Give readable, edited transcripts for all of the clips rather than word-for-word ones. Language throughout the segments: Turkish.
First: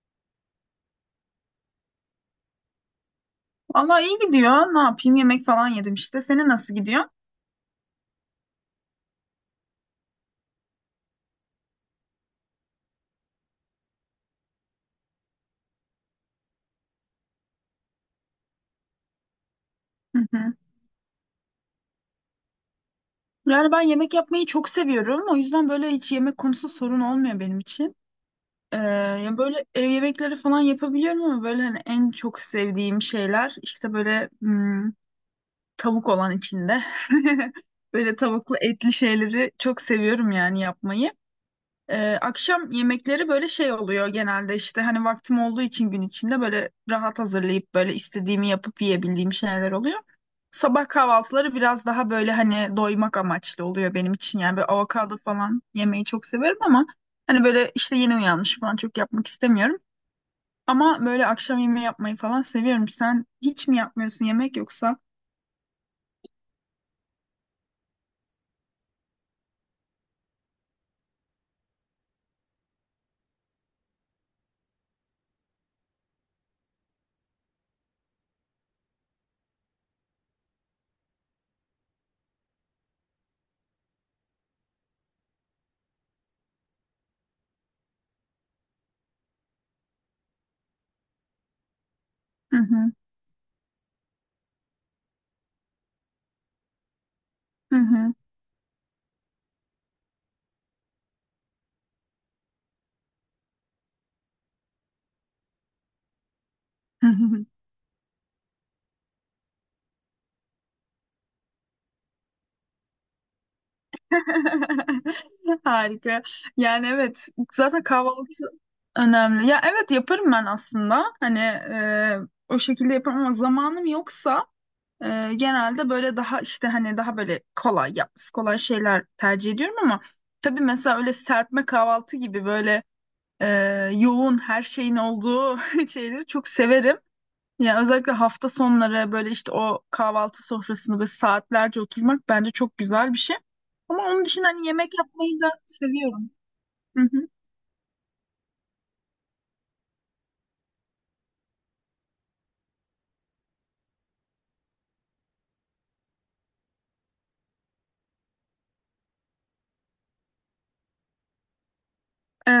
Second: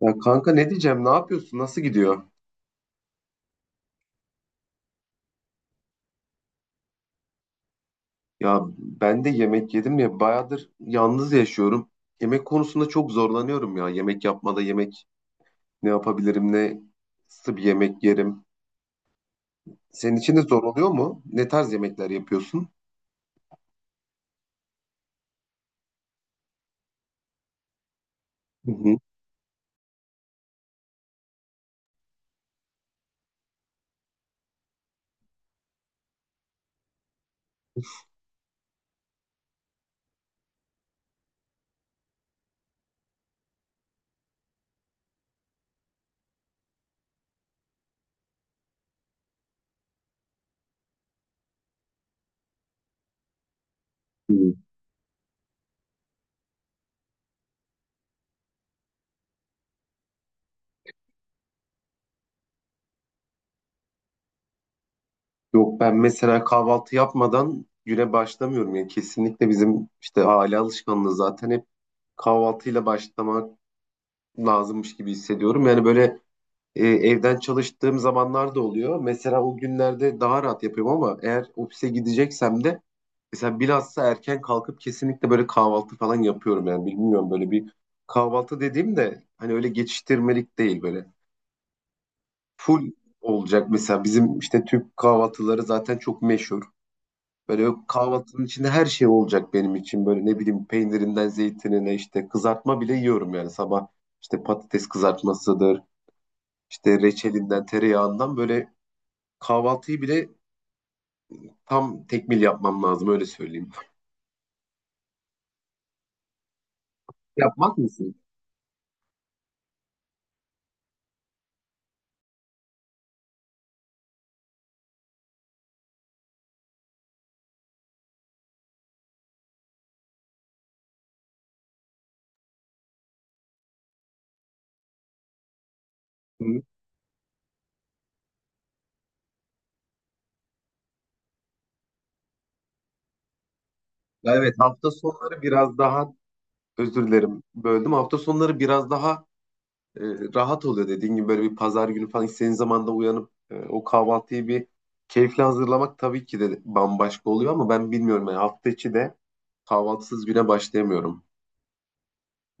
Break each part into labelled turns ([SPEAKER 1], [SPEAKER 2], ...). [SPEAKER 1] Ya kanka, ne diyeceğim? Ne yapıyorsun? Nasıl gidiyor?
[SPEAKER 2] Vallahi iyi gidiyor. Ne yapayım? Yemek falan yedim işte. Senin nasıl gidiyor?
[SPEAKER 1] Ya ben de yemek yedim, ya bayağıdır yalnız yaşıyorum. Yemek konusunda çok zorlanıyorum ya. Yemek yapmada yemek ne yapabilirim? Nasıl bir yemek yerim? Senin
[SPEAKER 2] Hı
[SPEAKER 1] için de
[SPEAKER 2] hı.
[SPEAKER 1] zor oluyor mu? Ne tarz yemekler yapıyorsun?
[SPEAKER 2] Yani ben yemek yapmayı çok seviyorum. O yüzden böyle hiç yemek konusu sorun olmuyor benim için.
[SPEAKER 1] Hı hı.
[SPEAKER 2] Ya böyle ev yemekleri falan yapabiliyorum ama böyle hani en çok sevdiğim şeyler işte böyle tavuk olan içinde. Böyle tavuklu etli şeyleri çok seviyorum yani yapmayı. Akşam yemekleri böyle şey oluyor genelde işte hani vaktim olduğu için gün içinde böyle rahat hazırlayıp böyle istediğimi yapıp yiyebildiğim şeyler oluyor. Sabah kahvaltıları biraz daha böyle hani doymak amaçlı oluyor benim için.
[SPEAKER 1] Hı.
[SPEAKER 2] Yani böyle avokado falan yemeyi çok severim ama hani böyle işte yeni uyanmış falan çok yapmak istemiyorum. Ama böyle akşam yemeği yapmayı falan seviyorum. Sen hiç mi yapmıyorsun yemek yoksa?
[SPEAKER 1] Yok, ben mesela kahvaltı yapmadan güne başlamıyorum. Yani kesinlikle bizim işte aile alışkanlığı, zaten hep kahvaltıyla başlamak lazımmış gibi hissediyorum. Yani böyle. Evden çalıştığım zamanlar da oluyor. Mesela o günlerde daha rahat yapıyorum, ama eğer ofise gideceksem de mesela bilhassa erken kalkıp kesinlikle böyle kahvaltı falan yapıyorum. Yani bilmiyorum, böyle bir kahvaltı dediğim de hani öyle geçiştirmelik değil, böyle
[SPEAKER 2] Hı
[SPEAKER 1] full
[SPEAKER 2] hı.
[SPEAKER 1] olacak. Mesela bizim işte Türk kahvaltıları zaten çok meşhur. Böyle
[SPEAKER 2] Hı
[SPEAKER 1] kahvaltının içinde her şey olacak benim için, böyle ne bileyim peynirinden zeytinine, işte kızartma bile yiyorum yani sabah, işte patates kızartmasıdır, işte
[SPEAKER 2] hı.
[SPEAKER 1] reçelinden tereyağından, böyle kahvaltıyı bile tam tekmil yapmam lazım, öyle söyleyeyim.
[SPEAKER 2] Harika. Yani evet
[SPEAKER 1] Yapmak
[SPEAKER 2] zaten
[SPEAKER 1] mısın?
[SPEAKER 2] kahvaltı önemli. Ya evet yaparım ben aslında. Hani, o şekilde yaparım ama zamanım yoksa genelde böyle daha işte hani daha böyle kolay yapması kolay şeyler tercih ediyorum ama tabii mesela öyle serpme kahvaltı gibi böyle e, yoğun her şeyin olduğu şeyleri çok
[SPEAKER 1] Hı.
[SPEAKER 2] severim. Yani özellikle hafta sonları böyle işte o kahvaltı sofrasını böyle saatlerce oturmak bence çok güzel bir şey. Ama onun
[SPEAKER 1] Ya
[SPEAKER 2] dışında
[SPEAKER 1] evet,
[SPEAKER 2] hani
[SPEAKER 1] hafta
[SPEAKER 2] yemek yapmayı
[SPEAKER 1] sonları
[SPEAKER 2] da
[SPEAKER 1] biraz daha,
[SPEAKER 2] seviyorum. Hı
[SPEAKER 1] özür
[SPEAKER 2] hı.
[SPEAKER 1] dilerim, böldüm. Hafta sonları biraz daha e, rahat oluyor dediğin gibi, böyle bir pazar günü falan istediğin zaman da uyanıp o kahvaltıyı bir keyifle hazırlamak tabii ki de bambaşka oluyor, ama ben bilmiyorum, yani hafta içi de kahvaltısız güne başlayamıyorum.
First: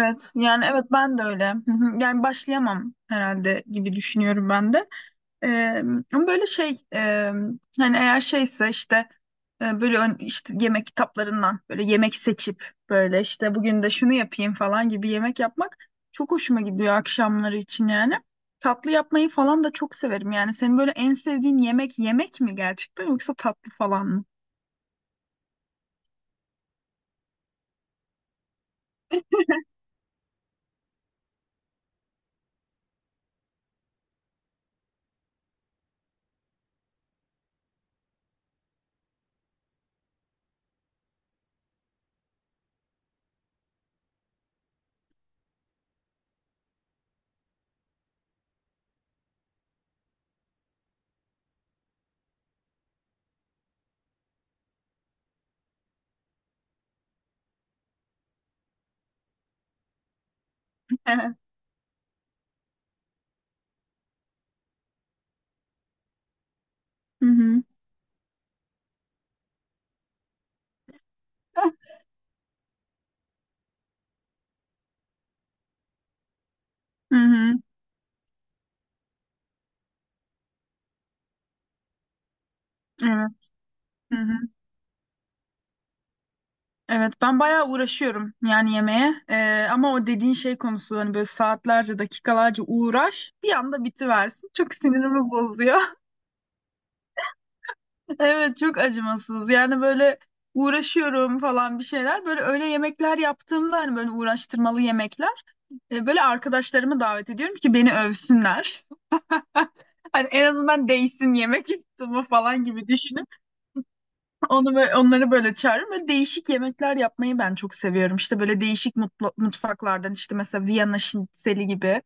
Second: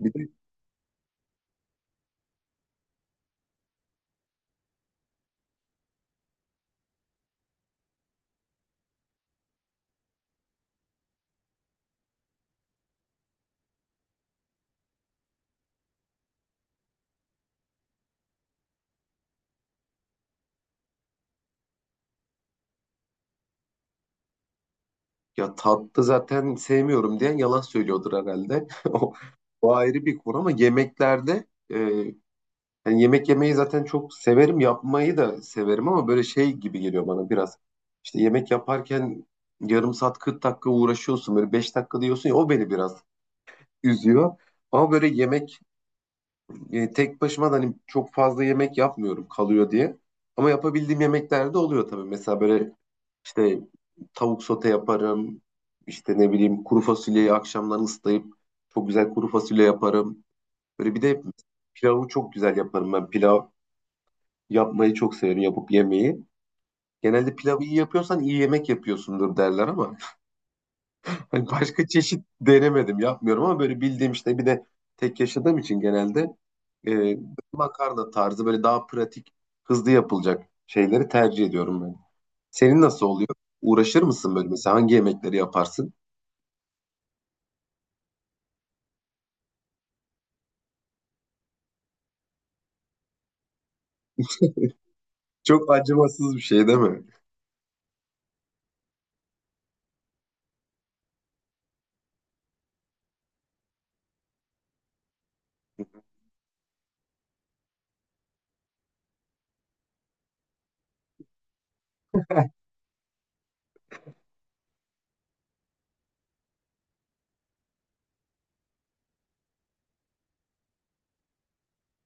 [SPEAKER 1] Bir de,
[SPEAKER 2] yani evet ben de öyle. Hı hı. Yani başlayamam herhalde gibi düşünüyorum ben de. Eee, Ama böyle şey, hani eğer şeyse işte, işte yemek kitaplarından böyle yemek seçip böyle işte bugün de şunu yapayım falan gibi yemek yapmak çok hoşuma gidiyor akşamları için yani. Tatlı yapmayı falan da çok severim yani. Senin böyle en sevdiğin yemek yemek mi gerçekten yoksa tatlı falan mı?
[SPEAKER 1] ya tatlı zaten sevmiyorum diyen yalan söylüyordur herhalde. O ayrı bir konu, ama yemeklerde e, yani yemek yemeyi zaten çok severim, yapmayı da severim, ama böyle şey gibi geliyor bana biraz. İşte yemek yaparken yarım saat 40 dakika uğraşıyorsun, böyle 5 dakika diyorsun ya, o beni biraz üzüyor. Ama böyle yemek tek başıma da hani çok fazla yemek yapmıyorum, kalıyor diye. Ama yapabildiğim yemekler de oluyor tabii. Mesela böyle işte tavuk sote yaparım. İşte ne bileyim, kuru fasulyeyi akşamdan ıslayıp çok güzel kuru fasulye yaparım. Böyle bir de pilavı çok güzel yaparım ben. Yapmayı çok severim, yapıp yemeği.
[SPEAKER 2] Hı
[SPEAKER 1] Genelde
[SPEAKER 2] hı.
[SPEAKER 1] pilavı iyi yapıyorsan iyi yemek yapıyorsundur derler ama hani başka çeşit denemedim, yapmıyorum, ama böyle bildiğim işte, bir de tek yaşadığım için genelde
[SPEAKER 2] Hı
[SPEAKER 1] e,
[SPEAKER 2] hı.
[SPEAKER 1] makarna tarzı böyle daha pratik, hızlı yapılacak şeyleri tercih ediyorum ben. Senin nasıl oluyor?
[SPEAKER 2] Evet.
[SPEAKER 1] Uğraşır
[SPEAKER 2] Hı hı.
[SPEAKER 1] mısın, böyle mesela hangi yemekleri yaparsın?
[SPEAKER 2] Evet ben bayağı uğraşıyorum yani yemeğe. Ama o dediğin şey konusu hani böyle saatlerce dakikalarca uğraş bir anda bitiversin çok sinirimi
[SPEAKER 1] Çok
[SPEAKER 2] bozuyor.
[SPEAKER 1] acımasız bir şey değil mi?
[SPEAKER 2] Evet çok acımasız yani böyle uğraşıyorum falan bir şeyler böyle öyle yemekler yaptığımda hani böyle uğraştırmalı yemekler, böyle arkadaşlarımı davet ediyorum ki beni övsünler. Hani en azından değsin yemek yaptığımı falan gibi düşünüp onu böyle, onları böyle çağırıyorum. Böyle değişik yemekler yapmayı ben çok seviyorum. İşte böyle değişik mutfaklardan işte mesela Viyana şnitzeli gibi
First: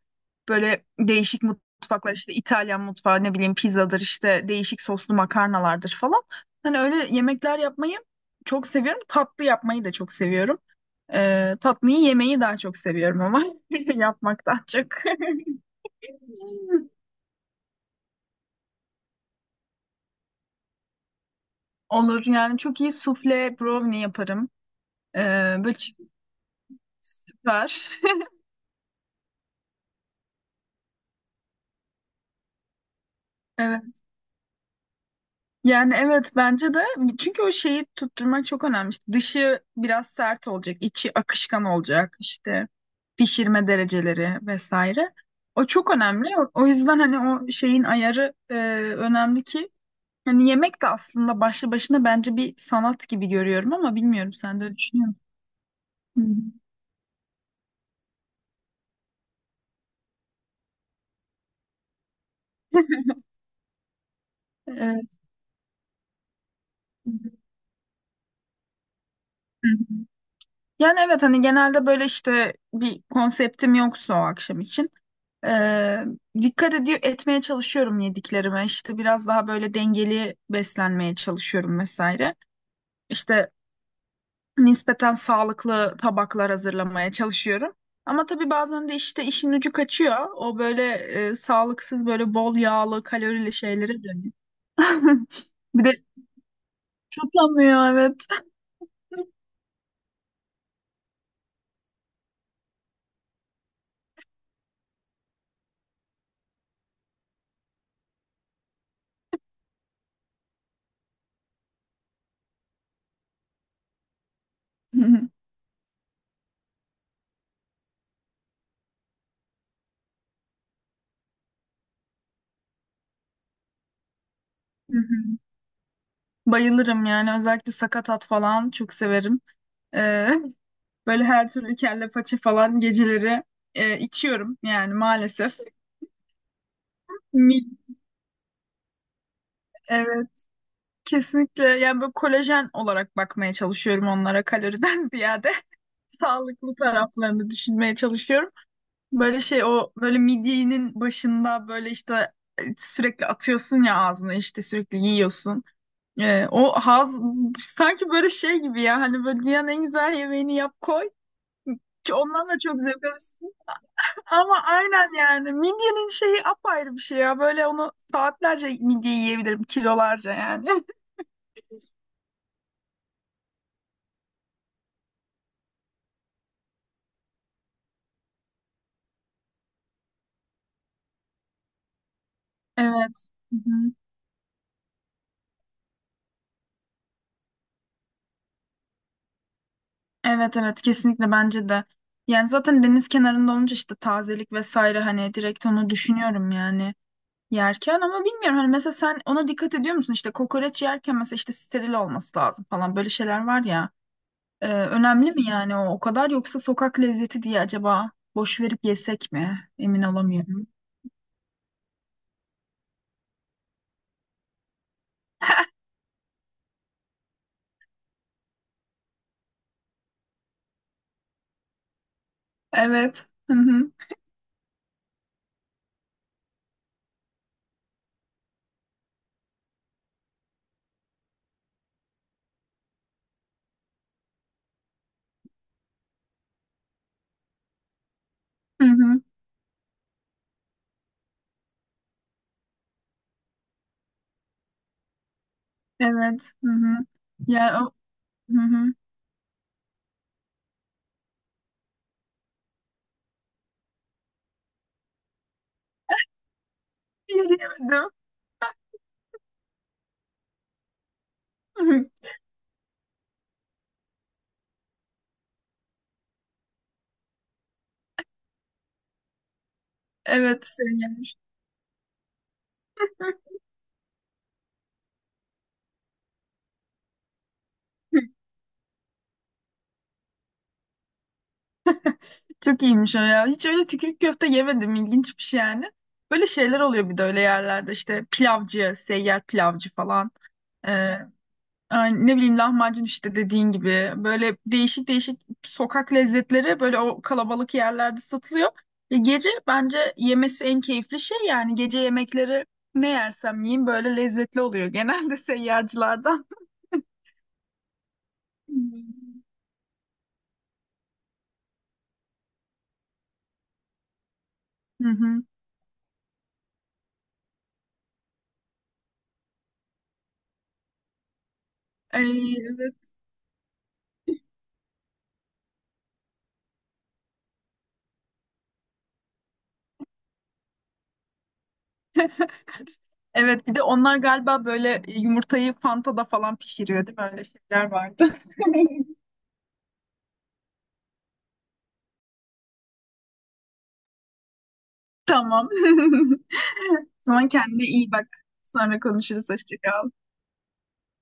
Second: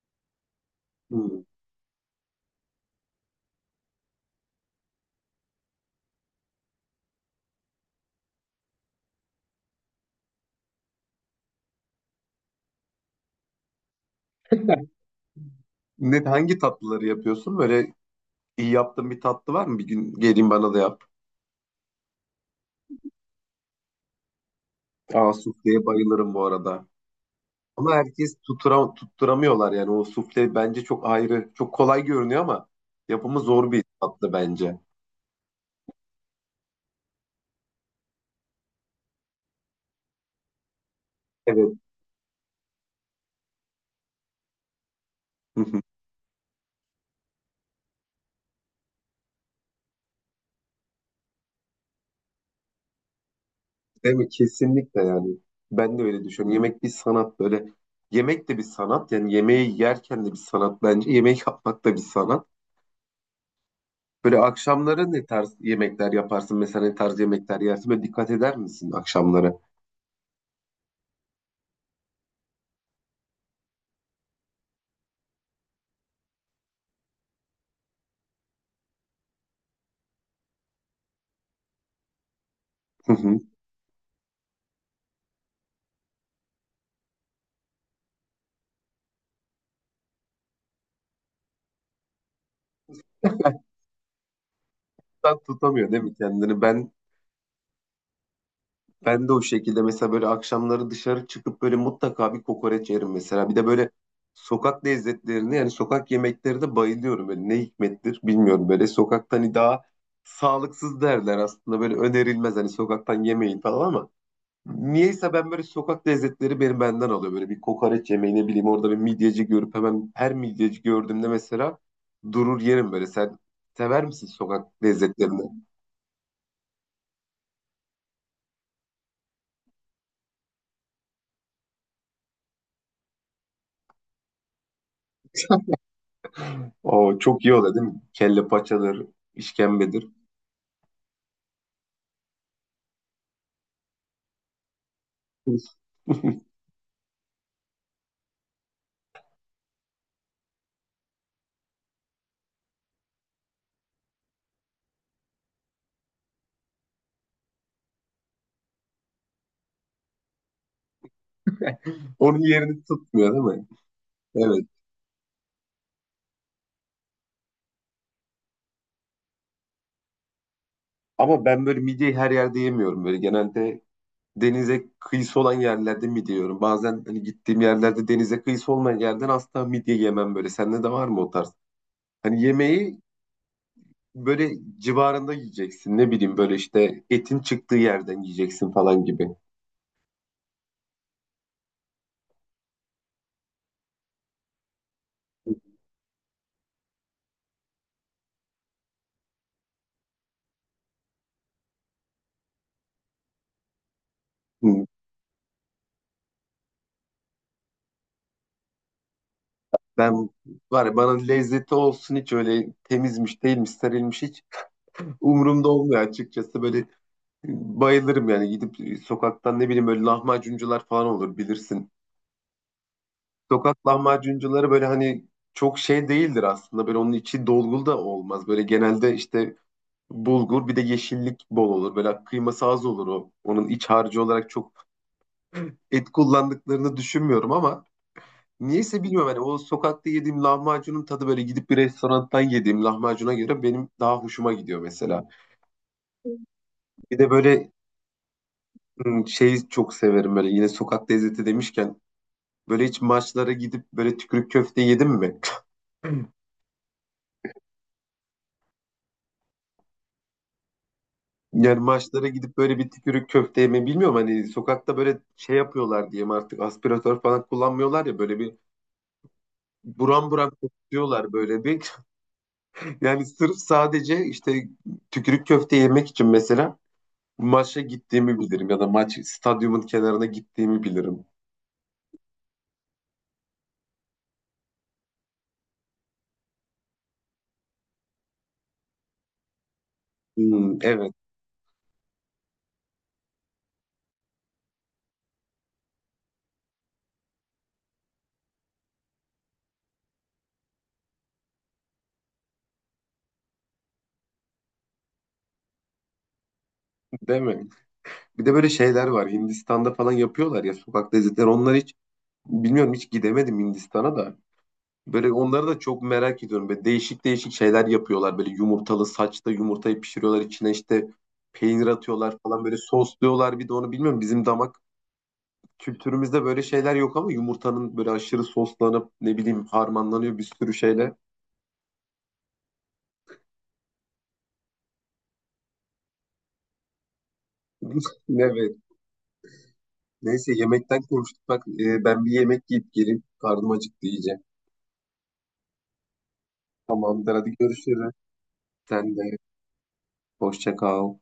[SPEAKER 2] böyle
[SPEAKER 1] Hmm.
[SPEAKER 2] değişik mutfaklar işte İtalyan mutfağı ne bileyim pizzadır işte değişik soslu makarnalardır falan. Hani öyle yemekler yapmayı çok seviyorum. Tatlı yapmayı da çok seviyorum. Tatlıyı yemeyi daha çok seviyorum ama yapmaktan çok.
[SPEAKER 1] Hangi tatlıları yapıyorsun? Böyle iyi yaptığın bir tatlı var mı? Bir gün geleyim, bana da yap.
[SPEAKER 2] Olur yani çok iyi sufle brownie yaparım.
[SPEAKER 1] Aa,
[SPEAKER 2] Ee, Böyle
[SPEAKER 1] sufleye
[SPEAKER 2] çift
[SPEAKER 1] bayılırım bu arada.
[SPEAKER 2] süper.
[SPEAKER 1] Ama herkes tutturamıyorlar yani, o sufle bence çok ayrı. Çok kolay görünüyor ama yapımı zor bir tatlı bence.
[SPEAKER 2] Yani evet bence de çünkü o şeyi tutturmak çok önemli. İşte dışı biraz sert olacak, içi akışkan
[SPEAKER 1] Evet.
[SPEAKER 2] olacak işte pişirme dereceleri vesaire. O çok önemli. O, o yüzden hani o şeyin ayarı önemli ki hani yemek de aslında başlı başına bence bir sanat gibi görüyorum ama
[SPEAKER 1] Değil mi?
[SPEAKER 2] bilmiyorum sen de öyle
[SPEAKER 1] Kesinlikle
[SPEAKER 2] düşünüyor musun?
[SPEAKER 1] yani. Ben de
[SPEAKER 2] Hı.
[SPEAKER 1] öyle düşünüyorum. Yemek bir sanat böyle. Yemek de bir sanat. Yani yemeği yerken de bir sanat bence. Yemek yapmak da bir sanat. Böyle akşamları
[SPEAKER 2] Evet.
[SPEAKER 1] ne tarz yemekler yaparsın? Mesela ne
[SPEAKER 2] Hı.
[SPEAKER 1] tarz yemekler yersin? Böyle dikkat eder misin akşamları?
[SPEAKER 2] Yani evet hani genelde böyle işte bir konseptim yoksa o akşam için. Ee, Dikkat ediyor etmeye çalışıyorum yediklerime. İşte biraz daha böyle dengeli beslenmeye çalışıyorum vesaire.
[SPEAKER 1] Hı.
[SPEAKER 2] İşte nispeten sağlıklı tabaklar hazırlamaya çalışıyorum. Ama tabii bazen de işte işin ucu kaçıyor. O böyle, sağlıksız böyle bol yağlı kalorili şeylere dönüyor.
[SPEAKER 1] Ben
[SPEAKER 2] Bir
[SPEAKER 1] tutamıyor
[SPEAKER 2] de
[SPEAKER 1] değil mi kendini? Ben
[SPEAKER 2] tutamıyor evet.
[SPEAKER 1] Ben de o şekilde mesela, böyle akşamları dışarı çıkıp böyle mutlaka bir kokoreç yerim mesela. Bir de böyle sokak lezzetlerine, yani sokak yemeklerine bayılıyorum. Böyle ne hikmettir bilmiyorum, böyle sokaktan hani daha sağlıksız derler aslında, böyle önerilmez hani sokaktan yemeyin falan, ama niyeyse ben böyle sokak lezzetleri benim benden alıyor. Böyle bir kokoreç yemeği, ne bileyim, orada bir midyeci görüp hemen her midyeci gördüğümde mesela durur yerim böyle. Sen sever misin sokak lezzetlerini?
[SPEAKER 2] Bayılırım yani özellikle sakatat falan çok severim. Ee, Böyle her türlü kelle paça falan geceleri içiyorum yani maalesef.
[SPEAKER 1] O çok iyi
[SPEAKER 2] Mi-
[SPEAKER 1] oluyor değil mi? Kelle paçadır, işkembedir.
[SPEAKER 2] Evet kesinlikle yani böyle kolajen olarak bakmaya çalışıyorum onlara kaloriden ziyade sağlıklı taraflarını düşünmeye çalışıyorum. Böyle şey o böyle midyenin başında böyle işte, sürekli atıyorsun ya ağzına işte sürekli yiyorsun. O haz sanki böyle şey gibi ya hani böyle dünyanın en güzel yemeğini yap koy. Ki
[SPEAKER 1] Onun
[SPEAKER 2] ondan da çok
[SPEAKER 1] yerini
[SPEAKER 2] zevk
[SPEAKER 1] tutmuyor
[SPEAKER 2] alıyorsun.
[SPEAKER 1] değil mi?
[SPEAKER 2] Ama
[SPEAKER 1] Evet.
[SPEAKER 2] aynen yani midyenin şeyi apayrı bir şey ya. Böyle onu saatlerce midye yiyebilirim kilolarca yani.
[SPEAKER 1] Ama ben böyle midyeyi her yerde yemiyorum. Böyle genelde denize kıyısı olan yerlerde midye yiyorum. Bazen hani gittiğim yerlerde denize kıyısı olmayan yerden asla midye yemem böyle. Sende de var mı o tarz? Hani yemeği
[SPEAKER 2] Evet. Hı hı.
[SPEAKER 1] böyle civarında yiyeceksin. Ne bileyim böyle, işte etin çıktığı yerden yiyeceksin falan gibi.
[SPEAKER 2] Evet evet kesinlikle bence de. Yani zaten deniz kenarında olunca işte tazelik vesaire hani direkt onu düşünüyorum yani yerken ama bilmiyorum hani mesela sen ona dikkat ediyor musun işte kokoreç yerken mesela işte steril olması lazım falan böyle şeyler var ya.
[SPEAKER 1] Hı.
[SPEAKER 2] Önemli mi yani o o kadar yoksa sokak lezzeti diye acaba boş verip yesek mi? Emin
[SPEAKER 1] Ben
[SPEAKER 2] olamıyorum.
[SPEAKER 1] var ya, bana lezzeti olsun, hiç öyle temizmiş değilmiş serilmiş hiç umurumda olmuyor açıkçası. Böyle bayılırım yani gidip sokaktan ne bileyim, böyle lahmacuncular falan olur, bilirsin.
[SPEAKER 2] Evet. Hı
[SPEAKER 1] Sokak
[SPEAKER 2] hı.
[SPEAKER 1] lahmacuncuları böyle hani çok şey değildir aslında, böyle onun içi dolgulu da olmaz. Böyle genelde işte bulgur, bir de yeşillik bol olur. Böyle kıyması az olur o. Onun iç harcı olarak çok et kullandıklarını düşünmüyorum, ama
[SPEAKER 2] Hı
[SPEAKER 1] niyeyse
[SPEAKER 2] hı.
[SPEAKER 1] bilmiyorum hani o sokakta yediğim lahmacunun tadı, böyle gidip bir restorandan yediğim lahmacuna göre benim daha hoşuma gidiyor mesela.
[SPEAKER 2] Evet. Hı hı.
[SPEAKER 1] Bir de böyle
[SPEAKER 2] Yani o, hı hı.
[SPEAKER 1] şeyi çok severim böyle, yine sokak lezzeti demişken, böyle hiç maçlara gidip böyle tükürük köfte yedin mi?
[SPEAKER 2] Yemedim.
[SPEAKER 1] Yani maçlara gidip böyle bir tükürük köfte yeme, bilmiyorum hani sokakta böyle şey yapıyorlar diyeyim artık, aspiratör falan kullanmıyorlar ya, böyle bir buram buram
[SPEAKER 2] Evet seni
[SPEAKER 1] kokuyorlar
[SPEAKER 2] yemiş.
[SPEAKER 1] böyle bir. Yani sırf, sadece işte tükürük köfte yemek için mesela maça gittiğimi bilirim, ya da maç stadyumun kenarına gittiğimi bilirim.
[SPEAKER 2] Çok iyiymiş o ya. Hiç öyle tükürük köfte yemedim. İlginç bir şey yani. Böyle şeyler oluyor bir de öyle yerlerde işte pilavcı, seyyar pilavcı falan.
[SPEAKER 1] Hmm, evet,
[SPEAKER 2] Ee, Ay, ne bileyim lahmacun işte dediğin gibi böyle değişik değişik sokak lezzetleri böyle o kalabalık yerlerde satılıyor. Gece bence yemesi en keyifli şey yani gece yemekleri ne yersem yiyeyim böyle lezzetli oluyor genelde seyyarcılardan.
[SPEAKER 1] değil mi? Bir de böyle şeyler var Hindistan'da falan yapıyorlar ya, sokak lezzetleri. Onlar hiç bilmiyorum, hiç gidemedim Hindistan'a da.
[SPEAKER 2] Hı
[SPEAKER 1] Böyle
[SPEAKER 2] hı.
[SPEAKER 1] onları da çok merak ediyorum. Böyle değişik değişik şeyler yapıyorlar. Böyle yumurtalı saçta yumurtayı pişiriyorlar. İçine işte peynir atıyorlar
[SPEAKER 2] Ay,
[SPEAKER 1] falan. Böyle
[SPEAKER 2] evet.
[SPEAKER 1] sosluyorlar, bir de onu bilmiyorum. Bizim damak kültürümüzde böyle şeyler yok, ama yumurtanın böyle aşırı soslanıp ne bileyim harmanlanıyor bir sürü şeyle.
[SPEAKER 2] Evet bir de onlar galiba böyle yumurtayı Fanta'da falan pişiriyor değil mi? Öyle şeyler vardı.
[SPEAKER 1] Evet. Neyse, yemekten konuştuk. Bak, ben bir yemek yiyip geleyim. Karnım acıktı iyice.
[SPEAKER 2] Tamam. O
[SPEAKER 1] Tamamdır,
[SPEAKER 2] zaman
[SPEAKER 1] hadi
[SPEAKER 2] kendine iyi
[SPEAKER 1] görüşürüz.
[SPEAKER 2] bak. Sonra
[SPEAKER 1] Sen de
[SPEAKER 2] konuşuruz. Hoşça kal.
[SPEAKER 1] hoşça kal.